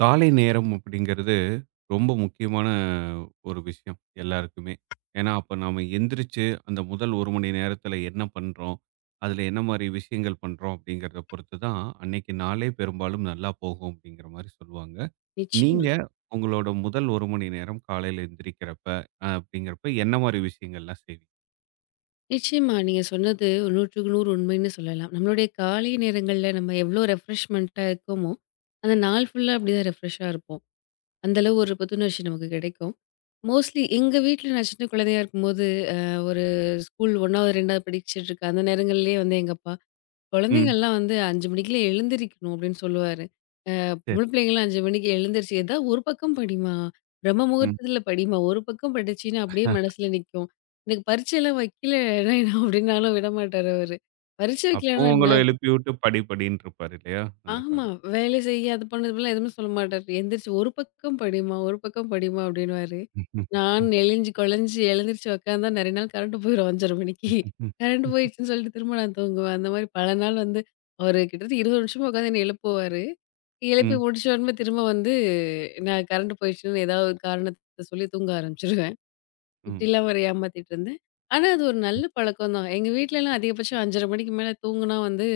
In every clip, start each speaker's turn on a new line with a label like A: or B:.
A: காலை நேரம் அப்படிங்கிறது ரொம்ப முக்கியமான ஒரு விஷயம் எல்லாருக்குமே. ஏன்னா, அப்ப நாம எந்திரிச்சு அந்த முதல் 1 மணி நேரத்துல என்ன பண்றோம்? அதுல என்ன மாரி விஷயங்கள் பண்றோம்? அப்படிங்கிறத பொறுத்து தான் அன்னைக்கு நாளே பெரும்பாலும் நல்லா போகும் அப்படிங்கிற மாரி சொல்லுவாங்க.
B: நிச்சயமா,
A: நீங்க உங்களோட முதல் 1 மணி நேரம் காலையில எந்திரிக்கிறப்ப அப்படிங்கிறப்ப என்ன மாரி விஷயங்கள்லாம் செய்வீங்க?
B: நிச்சயமா. நீங்க சொன்னது 100க்கு 100 உண்மைன்னு சொல்லலாம். நம்மளுடைய காலை நேரங்கள்ல நம்ம எவ்ளோ ரெஃப்ரெஷ்மென்ட்டா இருக்கோமோ, அந்த நாள் ஃபுல்லா அப்படிதான் ரெஃப்ரெஷ்ஷா இருப்போம். அந்த அளவு ஒரு புத்துணர்ச்சி நமக்கு கிடைக்கும். மோஸ்ட்லி எங்க வீட்ல நான் சின்ன குழந்தையா இருக்கும்போது, ஒரு ஸ்கூல் 1வது, 2வது படிச்சுட்டு இருக்கேன். அந்த நேரங்கள்லயே வந்து எங்க அப்பா,
A: ம்.
B: "குழந்தைங்கள்லாம் வந்து 5 மணிக்கெல்லாம் எழுந்திரிக்கணும்" அப்படின்னு சொல்லுவாரு.
A: சரி.
B: பொம்பள பிள்ளைங்கலாம் 5 மணிக்கு எழுந்திருச்சு, ஏதாவது ஒரு பக்கம் படிம்மா. பிரம்ம
A: ம்.
B: முகூர்த்தத்தில படிம்மா. ஒரு பக்கம் படிச்சின்னா அப்படியே மனசுல நிக்கும். எனக்கு பரீட்சைலாம் வைக்கலன்னா என்ன அப்படின்னாலும் விடமாட்டாரு அவரு. பரீட்சை வைக்கலன்னா
A: அப்பவும்
B: என்ன?
A: உங்கள எழுப்பி விட்டு படி படின்ருப்பாரு இல்லையா? அந்த
B: ஆமா.
A: காலகட்டத்துல.
B: வேலை செய்ய அது பண்ணு, இது பண்ணலாம் எதுவுமே சொல்ல மாட்டாரு. எந்திரிச்சு "ஒரு பக்கம் படிம்மா, ஒரு பக்கம் படிம்மா" அப்படின்னுவாரு. நான்
A: ம்.
B: நெளிஞ்சு கொழஞ்சு எழுந்திரிச்சு உட்காந்தா நெறைய நாள் கரண்ட் போயிரும் 5:30 மணிக்கு.
A: ம்.
B: கரண்ட் போயிடுச்சுன்னு சொல்லிட்டு திரும்ப நான் தூங்குவேன். அந்த மாரி பல நாள் வந்து அவரு கிட்டத்தட்ட 20 நிமிஷமா உட்காந்து என்ன எழுப்புவாரு. எழுப்பி
A: ம்.
B: முடிச்ச உடனே திரும்ப வந்து நான் கரண்ட் போயிடுச்சுன்னு ஏதாவது காரணத்த சொல்லி தூங்க ஆரம்பிச்சுருவேன்.
A: ம்.
B: இப்படிலாம் வேற ஏமாத்திட்டு இருந்தேன். ஆனா அது ஒரு நல்ல பழக்கம் தான். எங்க வீட்லலாம் அதிகபட்சம் 5:30 மணிக்கு மேல தூங்குனா வந்து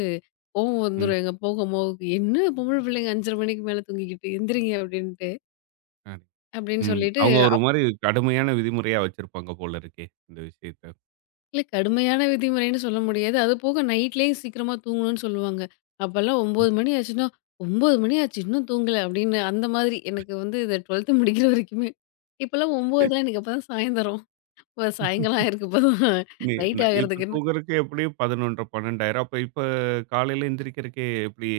B: கோவம்
A: ம்.
B: வந்துரும். எங்க போக அம்மாவுக்கு, "என்ன பொம்பள பிள்ளைங்க 5:30 மணிக்கு மேல தூங்கிக்கிட்டு எந்திரிங்க" அப்படின்ட்டு.
A: ம்.
B: அப்படின்னு
A: ம்.
B: சொல்லிட்டு
A: அவங்க ஒரு மாரி கடுமையான விதிமுறையா வச்சிருப்பாங்க போல இருக்கே! இந்த விஷயத்த.
B: இல்ல கடுமையான விதிமுறைன்னு சொல்ல முடியாது. அதுபோக நைட்லயும் சீக்கிரமா தூங்கணும்னு சொல்லுவாங்க. அப்பலாம் 9 மணி ஆச்சுன்னா, 9 மணி ஆச்சு இன்னும் தூங்கல அப்படின்னு அந்த மாதிரி எனக்கு வந்து இந்த 12த் முடிக்கிற வரைக்குமே. இப்பலாம் 9 எனக்கு அப்பதான் சாயந்தரம். இப்ப சாயங்காலம் ஆயிருக்கு இப்பதான்.
A: நீ ந
B: நைட்
A: இப்ப
B: ஆகறதுக்கு
A: தூங்குறதுக்கு எப்படியும் 11:30, 12:00 அப்ப இப்ப காலையில எந்திரிக்கிறதுக்கே எப்படி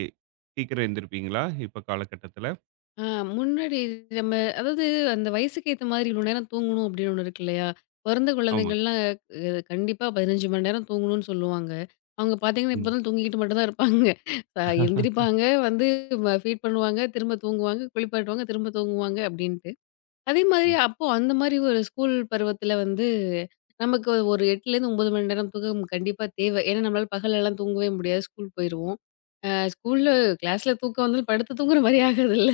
A: சீக்கிரம் எந்திரிப்பீங்களா? இப்ப காலகட்டத்தில?
B: ஆ முன்னாடி நம்ம அதாவது அந்த வயசுக்கு ஏத்த மாதிரி இவ்வளோ நேரம் தூங்கணும் அப்படின்னு ஒண்ணு இருக்கு இல்லையா? பொறந்த
A: ஆமாங்க.
B: குழந்தைங்கள்லாம் கண்டிப்பா 15 மணி நேரம் தூங்கணும்னு சொல்லுவாங்க. அவங்க பார்த்தீங்கன்னா, இப்ப
A: ஆமா.
B: தான் தூங்கிக்கிட்டு மட்டும் தான் இருப்பாங்க. எந்திரிப்பாங்க, வந்து ஃபீட் பண்ணுவாங்க, திரும்ப தூங்குவாங்க, குளிப்பாட்டுவாங்க, திரும்ப தூங்குவாங்க அப்படின்ட்டு. அதே மாதிரி
A: ம்.
B: அப்போ அந்த மாதிரி ஒரு ஸ்கூல் பருவத்தில வந்து நமக்கு ஒரு 8லேருந்து 9 மணி நேரம் தூக்கம் கண்டிப்பா தேவை. ஏன்னா நம்மளால பகலெல்லாம் தூங்கவே முடியாது. ஸ்கூல் போயிருவோம். அ ஸ்கூல்ல கிளாஸ்ல தூக்கம் வந்தாலும் படுத்து தூங்குற மாதிரி ஆகாதுல்ல.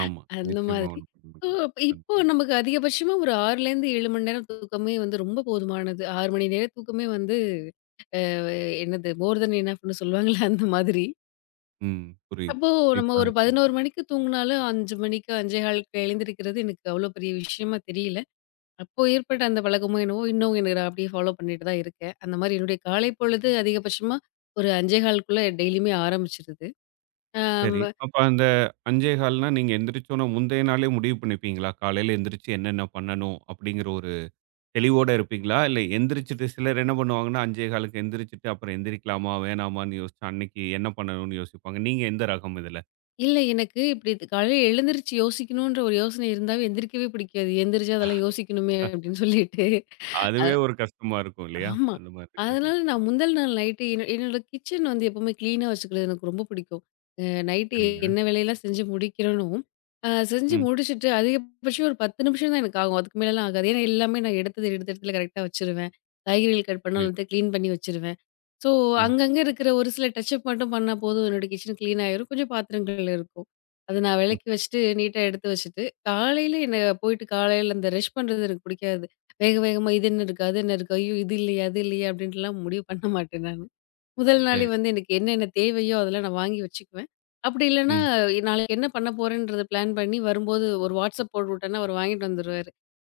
A: ஆமா.
B: அந்த
A: நிச்சயமா
B: மாதிரி.
A: ஒண்ணும் பண்ண
B: ஓ!
A: முடியாது.
B: அப்ப
A: அந்த
B: இப்போ
A: மாரி.
B: நமக்கு அதிகபட்சமா ஒரு 6லேருந்து 7 மணி நேரம் தூக்கமே வந்து ரொம்ப போதுமானது. 6 மணி நேர தூக்கமே வந்து அ என்னது மோர் தென் எனஃப்ன்னு சொல்லுவாங்கல்ல அந்த மாதிரி.
A: ம். புரியுது.
B: அப்போ நம்ம
A: இப்ப
B: ஒரு
A: அந்த
B: 11 மணிக்கு தூங்குனாலும் 5 மணிக்கு 5:15க்கு எழுந்திருக்கிறது எனக்கு அவ்வளோ பெரிய விஷயமா தெரியல. அப்போ ஏற்பட்ட அந்த பழக்கமோ என்னவோ இன்னும் எனக்கு நான் அப்படியே ஃபாலோ பண்ணிட்டு தான் இருக்கேன். அந்த மாரி என்னுடைய காலை பொழுது அதிகபட்சமா ஒரு 5:15க்குள்ள டெய்லியுமே ஆரம்பிச்சுருது. ஆ
A: சரி. அப்ப அந்த 5:15ன்னா நீங்க எந்திரிச்ச உடனே முந்தைய நாளே முடிவு பண்ணிப்பீங்களா? காலையில எந்திரிச்சு என்னென்ன பண்ணணும்? அப்படிங்கிற ஒரு தெளிவோட இருப்பீங்களா? இல்ல எந்திரிச்சுட்டு சிலர் என்ன பண்ணுவாங்கன்னா, 5.15க்கு எந்திரிச்சுட்டு அப்புறம் எந்திரிக்கலாமா? வேணாமான்னு யோசிச்சு அன்னைக்கு என்ன பண்ணணும்னு யோசிப்பாங்க. நீங்க எந்த ரகம் இதுல?
B: இல்ல. எனக்கு இப்டி காலையில எழுந்திரிச்சு யோசிக்கணுன்ற ஒரு யோசனை இருந்தாவே எந்திரிக்கவே பிடிக்காது. எந்திரிச்சு அதெல்லாம் யோசிக்கணுமே
A: அஹ்,
B: அப்டின்னு சொல்லிட்டு. அ
A: அதுவே ஒரு கஷ்டமா இருக்கும் இல்லையா?
B: ஆமா.
A: அந்த மாதிரி இருக்கிறது.
B: அதனால நான் முந்தல் நாள் நைட்டு என்ன என்னோட கிச்சன் வந்து எப்பவுமே கிளீனா வச்சுக்கிறது எனக்கு ரொம்ப பிடிக்கும். அ நைட்டு
A: சரிங்க.
B: என்ன வேலையெல்லாம் செஞ்சு முடிக்கிறேனோ, செஞ்சு
A: ம்.
B: முடிச்சுட்டு அதிகபட்சம் ஒரு 10 நிமிஷம் தான் எனக்கு ஆகும். அதுக்கு மேலலாம் ஆகாது. ஏன்னா எல்லாமே நான் எடுத்தது எடுத்த இடத்துல கரெக்ட்டா வச்சுருவேன். காய்கறிகள் கட் பண்ணா
A: புரியுது.
B: எல்லாத்தையும் கிளீன் பண்ணி வச்சுருவேன். ஸோ,
A: ம்.
B: அங்கங்க இருக்கிற ஒரு சில டச்சப் மட்டும் பண்ணா போதும், என்னோட கிச்சன் கிளீன் ஆயிரும். கொஞ்சம் பாத்திரங்கள் இருக்கும். அத நான்
A: புரி
B: வெளக்கி வச்சுட்டு, நீட்டா எடுத்து வச்சுட்டு, காலையில என்ன போயிட்டு காலையில அந்த ரஷ் பண்றது எனக்கு புடிக்காது. வேக வேகமா இது என்ன இருக்கு? அது என்ன இருக்கு? ஐயோ! இது இல்லையே, அது இல்லையே அப்படின்ட்டுலாம் முடிவு பண்ண மாட்டேன் நானு. முதல் நாளே
A: சரி.
B: வந்து எனக்கு என்னென்ன தேவையோ அதெல்லாம் நான் வாங்கி வச்சுக்குவேன். அப்படி இல்லன்னா,
A: ம்.
B: நாளைக்கு என்ன பண்ண போறேன்றத பிளான் பண்ணி வரும்போது ஒரு WhatsApp போட்டுவிட்டேன்னா, அவரு வாங்கிட்டு வந்துருவாரு.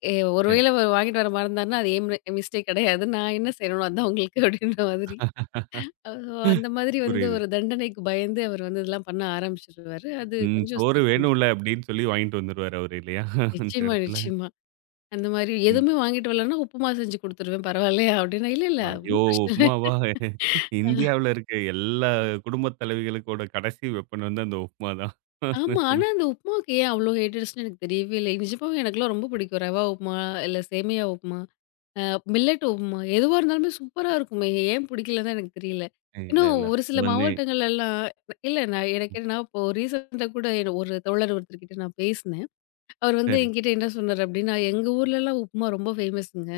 B: ஏ ஒரு
A: சரி.
B: வேள அவரு வாங்கிட்டு வர மறந்தாருன்னா, அது என் மிஸ்டேக் கெடையாது. நான் என்ன செய்றேனோ அதான் உங்களுக்கு அப்படின்ற மாதிரி. ஓஹோ! அந்த மாதிரி வந்து
A: புரியுது.
B: ஒரு தண்டனைக்கு பயந்து அவர் வந்து இதெல்லாம் பண்ண ஆரம்பிச்சுருவாரு. அது
A: ம்.
B: கொஞ்சம்
A: சோறு
B: சிறப்பான விஷயம்.
A: வேணும்ல அப்படின்னு சொல்லி வாங்கிட்டு வந்துருவாரு அவரு இல்லையா? அந்த
B: நிச்சயமா,
A: இடத்துல.
B: நிச்சயமா. அந்த மாதிரி
A: ம்.
B: எதுவுமே வாங்கிட்டு வரலன்னா, உப்புமா செஞ்சு குடுத்துருவேன் பரவாயில்லையா? அப்படின்னா, இல்ல, இல்ல
A: ஐயோ!
B: ஒண்ணும் பிரச்சனை இல்ல.
A: உப்மாவா? இந்தியாவுல இருக்க எல்லா குடும்பத் தலைவிகளுக்கோட கடைசி வெப்பன் வந்து அந்த உப்மா தான்.
B: ஆமா. ஆனா அந்த உப்புமாவுக்கு ஏன் அவ்வளோ ஹேட் ஆயிடுச்சுன்னு எனக்கு தெரியவே இல்லை. நிஜமாவே எனக்கெல்லாம் ரொம்ப பிடிக்கும். ரவா உப்புமா, இல்ல சேமியா உப்புமா, அ மில்லட் உப்புமா எதுவா இருந்தாலுமே சூப்பரா இருக்குமே. ஏன் பிடிக்கலன்னு தான் எனக்கு தெரியல.
A: இல்ல,
B: இன்னும்
A: இல்ல.
B: ஒரு
A: அது
B: சில
A: வந்து
B: மாவட்டங்கள்லலாம் இல்ல நான் இப்போ ரீசென்ட்டா கூட ஒரு தோழர் ஒருத்தர்கிட்ட நான் பேசினேன். அவர் வந்து
A: சரி.
B: என்கிட்ட என்ன சொன்னாரு அப்படின்னா, எங்க ஊர்லலாம் உப்புமா ரொம்ப ஃபேமஸ்ங்க.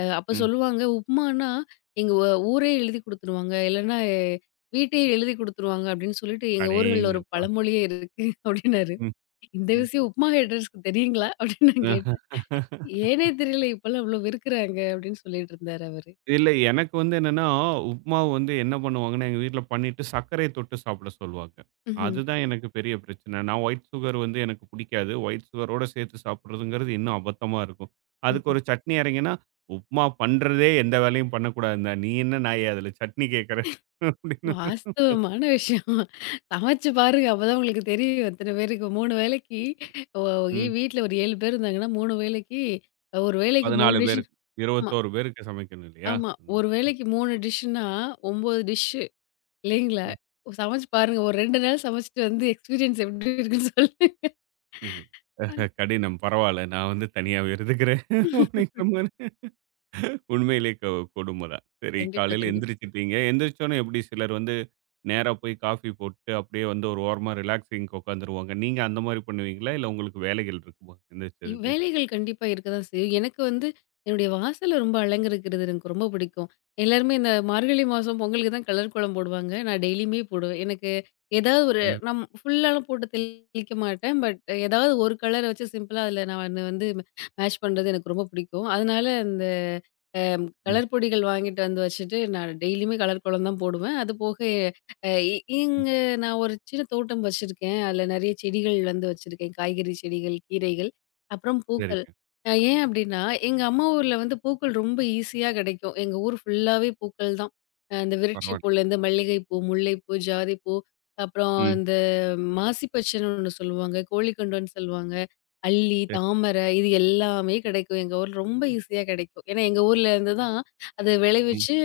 B: அப்ப
A: ம்.
B: சொல்லுவாங்க, உப்புமான்னா எங்க ஊரே எழுதி குடுத்துருவாங்க. இல்லன்னா வீட்டே எழுதி குடுத்துருவாங்க அப்படின்னு சொல்லிட்டு எங்க ஊர்கள்ல ஒரு
A: அடேங்கப்பா!
B: பழமொழியே இருக்கு அப்படின்னாரு.
A: ம்,
B: இந்த
A: ம்.
B: விஷயம் உப்புமா ஹேட்டர்ஸ்க்கு தெரியுங்களா? அப்படின்னு நான் கேட்டேன். ஏனே தெரியல இப்பலாம் இவ்ளோ வெறுக்குறாங்க அப்படின்னு சொல்லிட்டு இருந்தாரு அவரு.
A: இல்ல எனக்கு வந்து என்னன்னா, உப்மாவ வந்து என்ன பண்ணுவாங்கன்னா, எங்க வீட்ல பண்ணிட்டு சர்க்கரைய தொட்டு சாப்பிட சொல்லுவாங்க.
B: ம்ஹ்ம்.
A: அதுதான் எனக்கு பெரிய பிரச்சனை. நான் ஒயிட் சுகர் வந்து எனக்கு பிடிக்காது. ஒயிட் சுகரோட சேர்த்து சாப்பிடுறதுங்கிறது இன்னும் அபத்தமா இருக்கும். அதுக்கு
B: ம்ஹ்ம்.
A: ஒரு சட்னி அரைங்கன்னா, உப்மா பண்றதே எந்த வேலையும் பண்ணக்கூடாதுன்னு தான். நீ என்ன நாயே அதில சட்னி கேட்கற? அப்படின்னு.
B: வாஸ்தவமான விஷயம். சமைச்சு பாருங்க. அப்பதான் உங்களுக்கு தெரியும். இத்தன பேருக்கு 3 வேளைக்கு ஒ இ
A: ம்.
B: வீட்ல ஒரு 7 பேர் இருந்தாங்கன்னா, 3 வேளைக்கு ஒரு வேளைக்கு 3
A: 14
B: டிஷ்
A: பேருக்கு.
B: ஆமா,
A: 21 பேருக்கு சமைக்கணும் இல்லையா?
B: ஆமா. ஒரு வேளைக்கு 3 டிஷ்னா 9 டிஷ்ஷு இல்லைங்களா?
A: ம்.
B: சமைச்சு பாருங்க. ஒரு 2 நாள் சமைச்சுட்டு வந்து எக்ஸ்பீரியன்ஸ் எப்படி இருக்குன்னு சொல்லுங்க.
A: புரியுது. அஹ கடினம். பரவால்ல. நான் வந்து தனியாவே இருந்துக்கிறேன். அப்படிங்கிற மாரி உண்மையிலே கொடும தான். சரி
B: கண்டிப்பா,
A: காலையில
B: கண்டிப்பா.
A: எந்திரிச்சிட்டீங்க. எந்திரிச்சோனே எப்படி சிலர் வந்து நேரா போய் காஃபி போட்டு அப்படியே வந்து ஒரு ஓரமா ரிலாக்ஸிங்க்கு உட்காந்துருவாங்க. நீங்க அந்த மாரி பண்ணுவீங்களா? இல்ல உங்களுக்கு வேலைகள் இருக்குமா?
B: இவ்
A: எந்திரிச்சதுமே.
B: வேலைகள் கண்டிப்பா இருக்க தான் செய்யும். எனக்கு வந்து என்னுடைய வாசல ரொம்ப அலங்கரிக்கிறது எனக்கு ரொம்ப பிடிக்கும். எல்லாருமே இந்த மார்கழி மாசம் பொங்கலுக்கு தான் கலர் கோலம் போடுவாங்க. நான் டெய்லியுமே போடுவேன். எனக்கு ஏதாவது ஒரு
A: ம்,
B: நம் ஃபுல்லாலாம் போட்டு தெளிக்க மாட்டேன். பட் ஏதாவது ஒரு கலர வச்சு சிம்பிளா அதில நான் வந்து மேட்ச் பண்றது எனக்கு ரொம்ப பிடிக்கும். அதனால இந்த
A: ம்.
B: கலர் பொடிகள் வாங்கிட்டு வந்து வச்சுட்டு, நான் டெய்லியுமே கலர் கோலம் தான் போடுவேன். அது போக அ இ
A: அ
B: இங்க நான் ஒரு சின்ன தோட்டம் வச்சிருக்கேன். அதில நெறைய செடிகள் வந்து வச்சிருக்கேன். காய்கறி செடிகள், கீரைகள். அப்புறம் பூக்கள்.
A: சரிங்க.
B: ஏன் அப்டின்னா, எங்க அம்மா ஊர்ல வந்து பூக்கள் ரொம்ப ஈஸியா கிடைக்கும். எங்க ஊர் ஃபுல்லாவே பூக்கள் தான். இந்த விருட்சி
A: பரவால்ல.
B: பூலேருந்து மல்லிகைப்பூ, முல்லைப்பூ, ஜாதிப்பூ, அப்புறம்
A: ம்.
B: இந்த மாசிப்பச்சன்னு ஒண்ணு சொல்லுவாங்க, கோழிக்கண்டம்ன்னு சொல்லுவாங்க, அல்லி,
A: சரி.
B: தாமரை இது எல்லாமே கிடைக்கும். எங்க ஊர்ல ரொம்ப ஈஸியா கிடைக்கும். ஏன்னா எங்க ஊர்ல இருந்து தான் அத
A: ம்.
B: விளைவிச்சு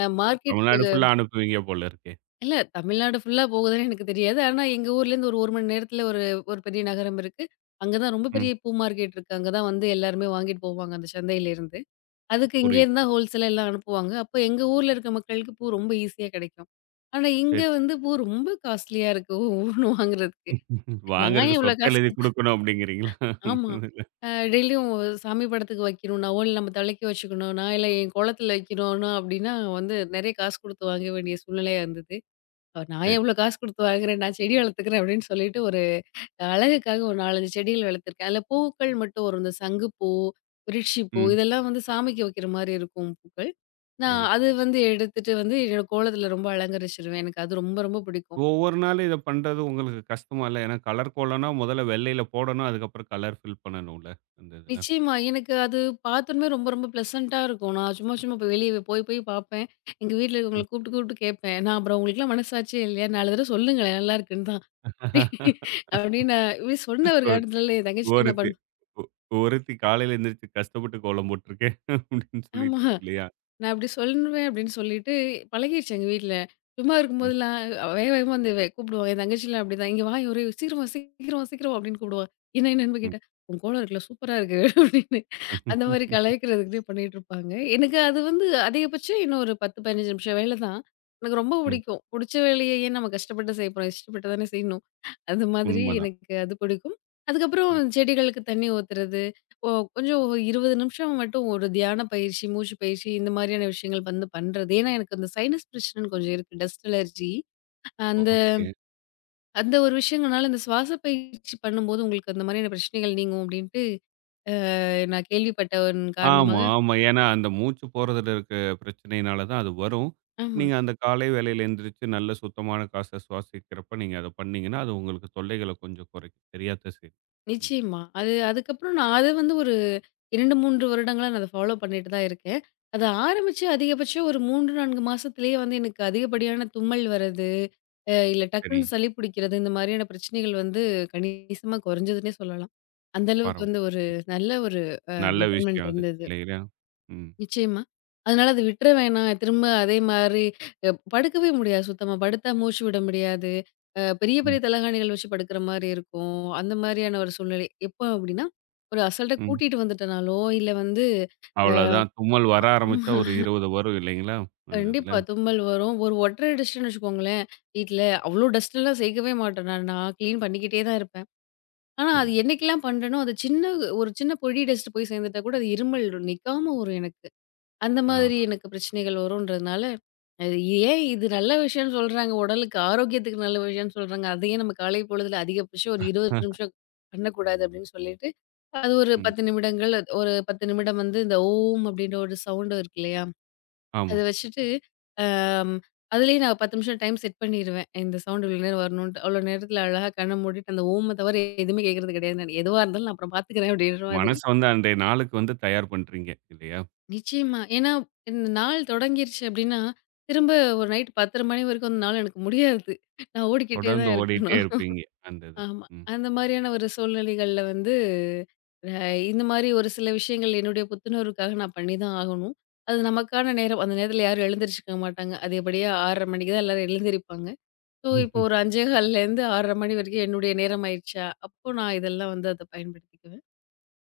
B: அ மார்க்கெட்
A: தமிழ்நாடு ஃபுல்லா அனுப்புவீங்க போல இருக்கே.
B: இல்ல தமிழ்நாடு ஃபுல்லா போகுதான்னு எனக்கு தெரியாது. ஆனா எங்க ஊர்லேருந்து ஒரு 1 மணி நேரத்துல ஒரு ஒரு பெரிய நகரம் இருக்கு. அங்க தான் ரொம்ப
A: ம்.
B: பெரிய பூ மார்க்கெட் இருக்கு. அங்க தான் வந்து எல்லாருமே வாங்கிட்டு போவாங்க அந்த சந்தையிலேருந்து. அதுக்கு
A: புரியுது.
B: இங்கேருந்து தான் ஹோல்சேலா எல்லாம் அனுப்புவாங்க. அப்ப எங்க ஊர்ல இருக்க மக்களுக்கு பூ ரொம்ப ஈஸியா கிடைக்கும். ஆனா
A: சரி.
B: இங்க வந்து பூ ரொம்ப காஸ்ட்லியா இருக்கு ஒவ்வொன்னு வாங்குறதுக்கு. நான் ஏன்
A: வாங்குறதுக்கு
B: இவ்வளோ
A: சொத்த
B: காசு
A: எழுதி
B: குடுத்து
A: குடுக்கணும் அப்படிங்கிறீங்களா?
B: ஆமா. டெய்லியும் சாமி படத்துக்கு வைக்கணும், நவுல் நம்ம தலைக்கு வச்சுக்கணும், நான் இல்ல என் கோலத்துல வைக்கணும்னா அப்படின்னா வந்து நெறைய காசு குடுத்து வாங்க வேண்டிய சூழ்நிலையா இருந்தது. அவர் நான்
A: சரி.
B: எவ்வளோ காசு குடுத்து வாங்குறேன், நான் செடி வளர்த்துக்கிறேன் அப்படின்னு சொல்லிட்டு ஒரு அழகுக்காக ஒரு 4, 5 செடிகள் வளர்த்துருக்கேன். அதில பூக்கள் மட்டும் வரும். இந்த சங்குப்பூ, விருட்சிப்பூ
A: ம்.
B: இதெல்லாம் வந்து சாமிக்கு வைக்கிற மாரி இருக்கும் பூக்கள். நான்
A: சரி, சரி.
B: அது வந்து எடுத்துட்டு வந்து என்னோட கோலத்தில ரொம்ப அலங்கரிச்சுருவேன். எனக்கு அது ரொம்ப ரொம்ப பிடிக்கும்.
A: ஒவ்வொரு நாளும் இத பண்றது உங்களுக்கு கஷ்டமா இல்ல? ஏன்னா கலர் கோலம்னா முதல்ல வெள்ளையில போடணும். அதுக்கப்புறம் கலர் ஃபில் பண்ணணும்ல அந்த இதுல.
B: நிச்சயமா எனக்கு அது பார்த்தோனமே ரொம்ப ரொம்ப ப்ளசன்ட்டா இருக்கும். நான் சும்மா சும்மா போய் வெளிய போய் போய் பார்ப்பேன். எங்க வீட்ல இருக்கவங்கள கூப்பிட்டு கூப்பிட்டு கேட்பேன். நான் அப்புறம் "உங்களுக்கெல்லாம் மனசாட்சியே இல்லையா? 4 தடவ சொல்லுங்களேன், நல்லா இருக்குன்னு தான்."
A: ம்.
B: அப்படின்னு நான் இப்படி சொன்ன ஒரு
A: ஒரு
B: காரணத்தினால என் தங்கச்சி என்ன
A: ஒருத்தி
B: பண்ணு
A: ஒ ஒருத்தி காலையில எந்திரிச்சு கஷ்டப்பட்டு கோலம் போட்டிருக்கேன் அப்படின்னு
B: ஆமா.
A: சொல்லிட்டு இல்லையா?
B: நான் இப்படி சொல்லுவேன் அப்படின்னு சொல்லிட்டு பழகிடுச்சு எங்க வீட்ல. சும்மா
A: ம்,
B: இருக்கும்போதெல்லாம் அவ வேக வேகமா வந்து கூப்பிடுவாங்க. என் தங்கச்சிலாம் அப்படிதான். "இங்க வா ஒரே சீக்கிரம் வா, சீக்கிரம் வா, சீக்கிரம் வா" அப்படின்னு கூப்பிடுவா. என்ன என்னன்னு
A: ம், ம்.
B: கேட்டா, "உன் கோலம் இருக்குல்ல சூப்பரா இருக்கு" அப்படின்னு. அந்த மாதிரி கலாய்க்கிறதுக்குன்னே பண்ணிட்டு இருப்பாங்க. எனக்கு அது வந்து அதிகபட்சம் இன்னும் ஒரு 10, 15 நிமிஷம் வேலை தான். எனக்கு ரொம்ப பிடிக்கும். புடிச்ச வேலையை ஏன் நம்ம கஷ்டப்பட்டு செய்ய போறோம்? இஷ்டப்பட்டு தானே செய்யணும். அது மாதிரி
A: உண்மதான்.
B: எனக்கு அது பிடிக்கும். அதுக்கப்புறம்
A: ம்.
B: செடிகளுக்கு தண்ணி ஊத்துறது. கொஞ்சம் ஒரு 20 நிமிஷம் மட்டும் ஒரு தியான பயிற்சி, மூச்சு பயிற்சி இந்த மாதிரியான விஷயங்கள் வந்து பண்றது. ஏன்னா, எனக்கு அந்த சைனஸ் பிரச்சனைன்னு கொஞ்சம் இருக்கு. Dust allergy. அந்த
A: ஓகே.
B: அந்த ஒரு விஷயங்கள்னால இந்த சுவாச பயிற்சி பண்ணும்போது உங்களுக்கு அந்த மாதிரியான பிரச்சனைகள் நீங்கும் அப்படின்ட்டு அ நான் கேள்விப்பட்ட ஒரு
A: ஆமா,
B: காரணமாக
A: ஆமா. ஏன்னா அந்த மூச்சு போறதுல இருக்க பிரச்சனையினால தான் அது வரும்.
B: ஆமா.
A: நீங்க அந்த காலை வேளையில எந்திரிச்சு நல்ல சுத்தமான காச சுவாசிக்கிறப்ப நீங்க அத பண்ணீங்கன்னா, அது உங்களுக்கு தொல்லைகள கொஞ்சம் குறைக்கும். சரியா தான் செய்யும். ம்.
B: நிச்சயமா. அது அதுக்கப்புறம் நான் அது வந்து ஒரு 2, 3 வருடங்களா நான் அத ஃபாலோ பண்ணிட்டு தான் இருக்கேன். அத ஆரம்பிச்சு அதிகபட்சம் ஒரு 3, 4 மாசத்திலேயே வந்து எனக்கு அதிகப்படியான தும்மல் வர்றது, இல்ல
A: சரி.
B: டக்குன்னு சளி பிடிக்கிறது, இந்த மாரியான பிரச்சனைகள் வந்து கணிசமா குறைஞ்சதுன்னே சொல்லலாம். அந்த அளவுக்கு
A: பரவா
B: வந்து ஒரு நல்ல ஒரு
A: நல்ல
B: பெட்டர்மென்ட்
A: விஷயம் அது.
B: இருந்தது.
A: இல்லைங்களா? ம்.
B: நிச்சயமா. அதனால அத விட்டுற வேணாம். திரும்ப அதே மாரி அ படுக்கவே முடியாது சுத்தமா. படுத்தா மூச்சு விட முடியாது. பெரிய
A: ம்.
B: பெரிய தலகாணிகள் வச்சு படுக்கிற மாரி இருக்கும். அந்த மாரியான ஒரு சூழ்நிலை. எப்போ அப்டின்னா, ஒரு அசால்ட்டா
A: ம்.
B: கூட்டிட்டு வந்துட்டனாலோ, இல்ல வந்து
A: அவ்வளதான். தும்மல் வர
B: ஆமா.
A: ஆரம்பிச்சா ஒரு 20 வரும் இல்லைங்களா? அந்த
B: கண்டிப்பா
A: இதுல.
B: தும்மல் வரும். ஒரு ஒட்டற டஸ்ட்டுன்னு வச்சுக்கோங்களேன். வீட்ல அவ்ளோ டஸ்ட்லாம் சேர்க்கவே மாட்டேன் நான். நான் கிளீன் பண்ணிக்கிட்டே தான் இருப்பேன். ஆனா, அது
A: புரியுது.
B: என்னைக்கெல்லாம் பண்றேனோ, அது சின்ன ஒரு சின்ன பொடி டஸ்ட் போய் சேர்ந்துட்டா கூட அது இருமல் நிக்காம வரும் எனக்கு. அந்த மாதிரி
A: ஆ.
B: எனக்கு பிரச்சனைகள் வரும்ன்றதுனால, அது ஏன் இது நல்ல விஷயம்னு சொல்றாங்க, உடலுக்கு ஆரோக்கியத்துக்கு நல்ல விஷயம்னு சொல்றாங்க. அதையே நம்ம காலை பொழுதுல அதிகபட்சம் ஒரு 20 நிமிஷம் பண்ணக்கூடாது அப்டின்னு சொல்லிட்டு, அது ஒரு
A: ம்.
B: 10 நிமிடங்கள் அது ஒரு 10 நிமிடம் வந்து இந்த ஓம் அப்டின்ற ஒரு சவுண்ட் இருக்கு இல்லையா? அத
A: ஆமாங்க.
B: வச்சுட்டு, அம் அதுலயே நான் 10 நிமிஷம் டைம் செட் பண்ணிருவேன். இந்த சவுண்ட் இவ்ளோ நேரம் வரணுன்ட்டு. அவ்ளோ நேரத்துல அழகா கண்ண மூடிட்டு அந்த ஓம தவிர எதுவுமே கேட்கறது கிடையாது. நான் எதுவா இருந்தாலும் நான் அப்புறம் பார்த்துக்கிறேன் அப்டின்ற மாதிரி.
A: மனச வந்து அன்றைய நாளுக்கு வந்து தயார் பண்றீங்க இல்லையா?
B: நிச்சயமா. ஏன்னா, இந்த நாள் தொடங்கிருச்சு அப்டின்னா, திரும்ப ஒரு நைட் 10:30 மணி வரைக்கும் அந்த நாள் எனக்கு முடியாது. நான் ஓடிக்கிட்டே
A: தொடர்ந்து
B: தான்
A: ஓடிட்டே
B: இருக்கணும்.
A: இருப்பீங்க அந்த இதுல.
B: ஆமா.
A: ம்.
B: அந்த மாரியான ஒரு சூழ்நிலைகள்ல வந்து, அ இந்த மாரி ஒரு சில விஷயங்கள் என்னுடைய புத்துணர்வுக்காக நான் பண்ணி தான் ஆகணும். அது நமக்கான நேரம். அந்த நேரத்துல யாரும் எழுந்திரிச்சுக்க மாட்டாங்க. அதிகப்படியா 6:30 மணிக்கு தான் எல்லாரும் எழுந்திரிப்பாங்க. ஸோ, இப்போ ஒரு 5:15லேருந்து 6:30 மணி வரைக்கும் என்னுடைய நேரம் ஆயிருச்சா, அப்போ நான் இதெல்லாம் வந்து அத பயன்படுத்திக்குவேன்.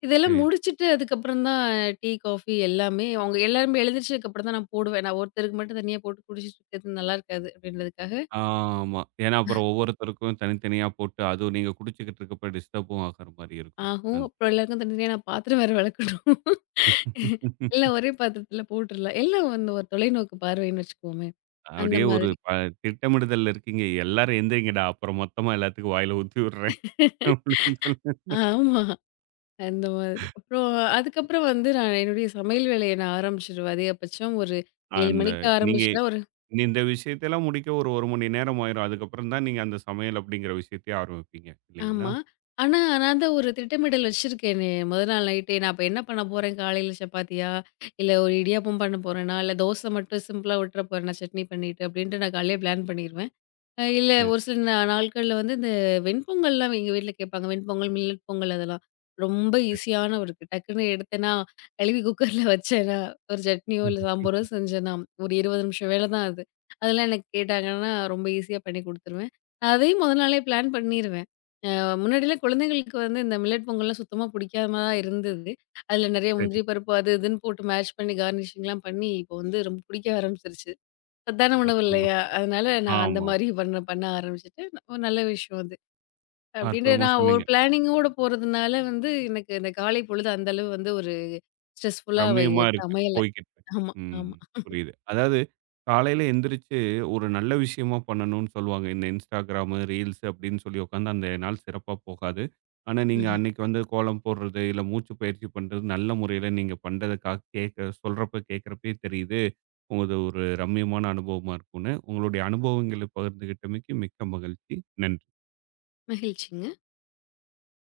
B: இதெல்லாம்
A: சரி.
B: முடிச்சுட்டு அதுக்கப்புறம் தான் டீ, காஃபி எல்லாமே அவங்க எல்லாருமே எழுந்திரிச்சதுக்கப்புறம் தான் நான் போடுவேன். நான் ஒருத்தருக்கு மட்டும் தனியா போட்டு குடிச்சிட்டு இருக்கிறது நல்லா இருக்காது அப்படின்றதுக்காக,
A: ஆமா. ஏன்னா அப்புறம் ஒவ்வொருத்தருக்கும் தனித்தனியா போட்டு அதுவும் நீங்க குடிச்சுக்கிட்டு இருக்கப்ப டிஸ்டர்பும் ஆகுற மாரி இருக்கும்.
B: ஆகும்
A: அந்
B: அப்புறம் எல்லாருக்கும் தனித்தனியா நான் பாத்திரம் வேற வெளக்கணும். எல்லாம் ஒரே பாத்திரத்துல போட்டுறலாம். எல்லாம் வந்து ஒரு தொலைநோக்கு பார்வைன்னு வச்சுக்குவோமே, அந்த
A: அப்படியே ஒரு
B: மாதிரி.
A: ப திட்டமிடுதல்ல இருக்கீங்க. எல்லாரும் எந்திரிங்கடா! அப்புறம் மொத்தமா எல்லாத்துக்கும் வாயில ஊத்தி விடுறேன் அப்படின்னு சொல்லி.
B: ஆமா. அந்த மாதிரி. அப்புறம் அதுக்கப்புறம் வந்து நான் என்னுடைய சமையல் வேலைய நான் ஆரம்பிச்சுருவேன். அதிகபட்சம் ஒரு 7
A: அந்த
B: மணிக்கு
A: நீங்க
B: ஆரம்பிச்சேன்னா ஒரு
A: இந்த விஷயத்தெல்லாம் முடிக்க ஒரு 1 மணி நேரம் ஆயிரும். அதுக்கப்புறம் தான் நீங்க அந்த சமையல் அப்படிங்கிற விஷயத்தையே ஆரம்பிப்பீங்க இல்லைங்களா?
B: ஆமா. ஆனா, நான் தான் ஒரு திட்டமிடல் வச்சிருக்கேனே, முதல் நாள் நைட்டே நான் அப்ப என்ன பண்ண போறேன் காலையில சப்பாத்தியா, இல்ல ஒரு இடியாப்பம் பண்ண போறேனா, இல்ல தோசை மட்டும் சிம்பிளா விட்டுற போறேனா, சட்னி பண்ணிட்டு அப்படின்ட்டு நான் காலையிலே பிளான் பண்ணிருவேன். இல்ல
A: சரி,
B: ஒரு சில நாட்கள்ல வந்து இந்த வெண்பொங்கல்லாம் எங்க வீட்ல கேட்பாங்க. வெண்பொங்கல், மில்லட் பொங்கல் அதெல்லாம். ரொம்ப
A: சரி.
B: ஈஸியான ஒரு டக்குன்னு எடுத்தேனா, கழுவி குக்கர்ல வச்சேனா, ஒரு சட்னியோ, இல்ல
A: ம்.
B: சாம்பாரோ செஞ்சேனா, ஒரு 20 நிமிஷம் வேலை தான் அது. அதெல்லாம் எனக்கு கேட்டாங்கன்னா, ரொம்ப ஈஸியா பண்ணி குடுத்துருவேன். நான் அதையும் மொதல் நாளே பிளான் பண்ணிருவேன். அ முன்னாடிலாம் குழந்தைங்களுக்கு வந்து இந்த மில்லட் பொங்கல்லாம் சுத்தமா பிடிக்காம தான் இருந்தது. அதுல நெறைய
A: சரி.
B: முந்திரி பருப்பு அது இதுன்னு போட்டு மேஷ் பண்ணி கார்னிஷிங்லாம் பண்ணி, இப்போ வந்து ரொம்ப பிடிக்க ஆரம்பிச்சுருச்சு. சத்தான உணவு
A: அற்புதமா
B: இல்லையா?
A: சொன்னீங்க.
B: அதனால நான் அந்த
A: ஆமா, ஆமா.
B: மாரி பண்ண பண்ண ஆரம்பிச்சுட்டு, ஒரு நல்ல விஷயம் அது. அப்டின்ட்டு
A: அற்புதமா
B: நான் ஒரு
A: சொன்னீங்க.
B: பிளானிங்கோட போறதுனால வந்து, எனக்கு இந்த காலை பொழுது அந்த அளவு வந்து ஒரு ஸ்ட்ரெஸ்ஃபுல்லா
A: ரம்மியமா
B: இருக்க
A: இருக்கு.
B: அமையல.
A: போய்க்கிட்டு இருக்கு.
B: ஆமா,
A: ம்.
B: ஆமா.
A: புரியுது. அதாவது காலையில எந்திரிச்சு ஒரு நல்ல விஷயமா பண்ணணும்னு சொல்லுவாங்க. இந்த Instagram, ரீல்ஸ் அப்படின்னு சொல்லி உட்காந்து அந்த நாள் சிறப்பா போகாது. ஆனா நீங்க
B: ம்ஹ்ம்.
A: அன்னைக்கு வந்து கோலம் போடுறது, இல்ல மூச்சு பயிற்சி பண்றது நல்ல முறையில நீங்க பண்றத கேட்க சொல்றப்ப கேட்கிறப்பயே தெரியுது. உங்களது ஒரு ரம்மியமான அனுபவமா இருக்கும்னு, உங்களுடைய அனுபவங்களை பகிர்ந்துகிட்டமைக்கு மிக்க மகிழ்ச்சி. நன்றி.
B: மகிழ்ச்சிங்க.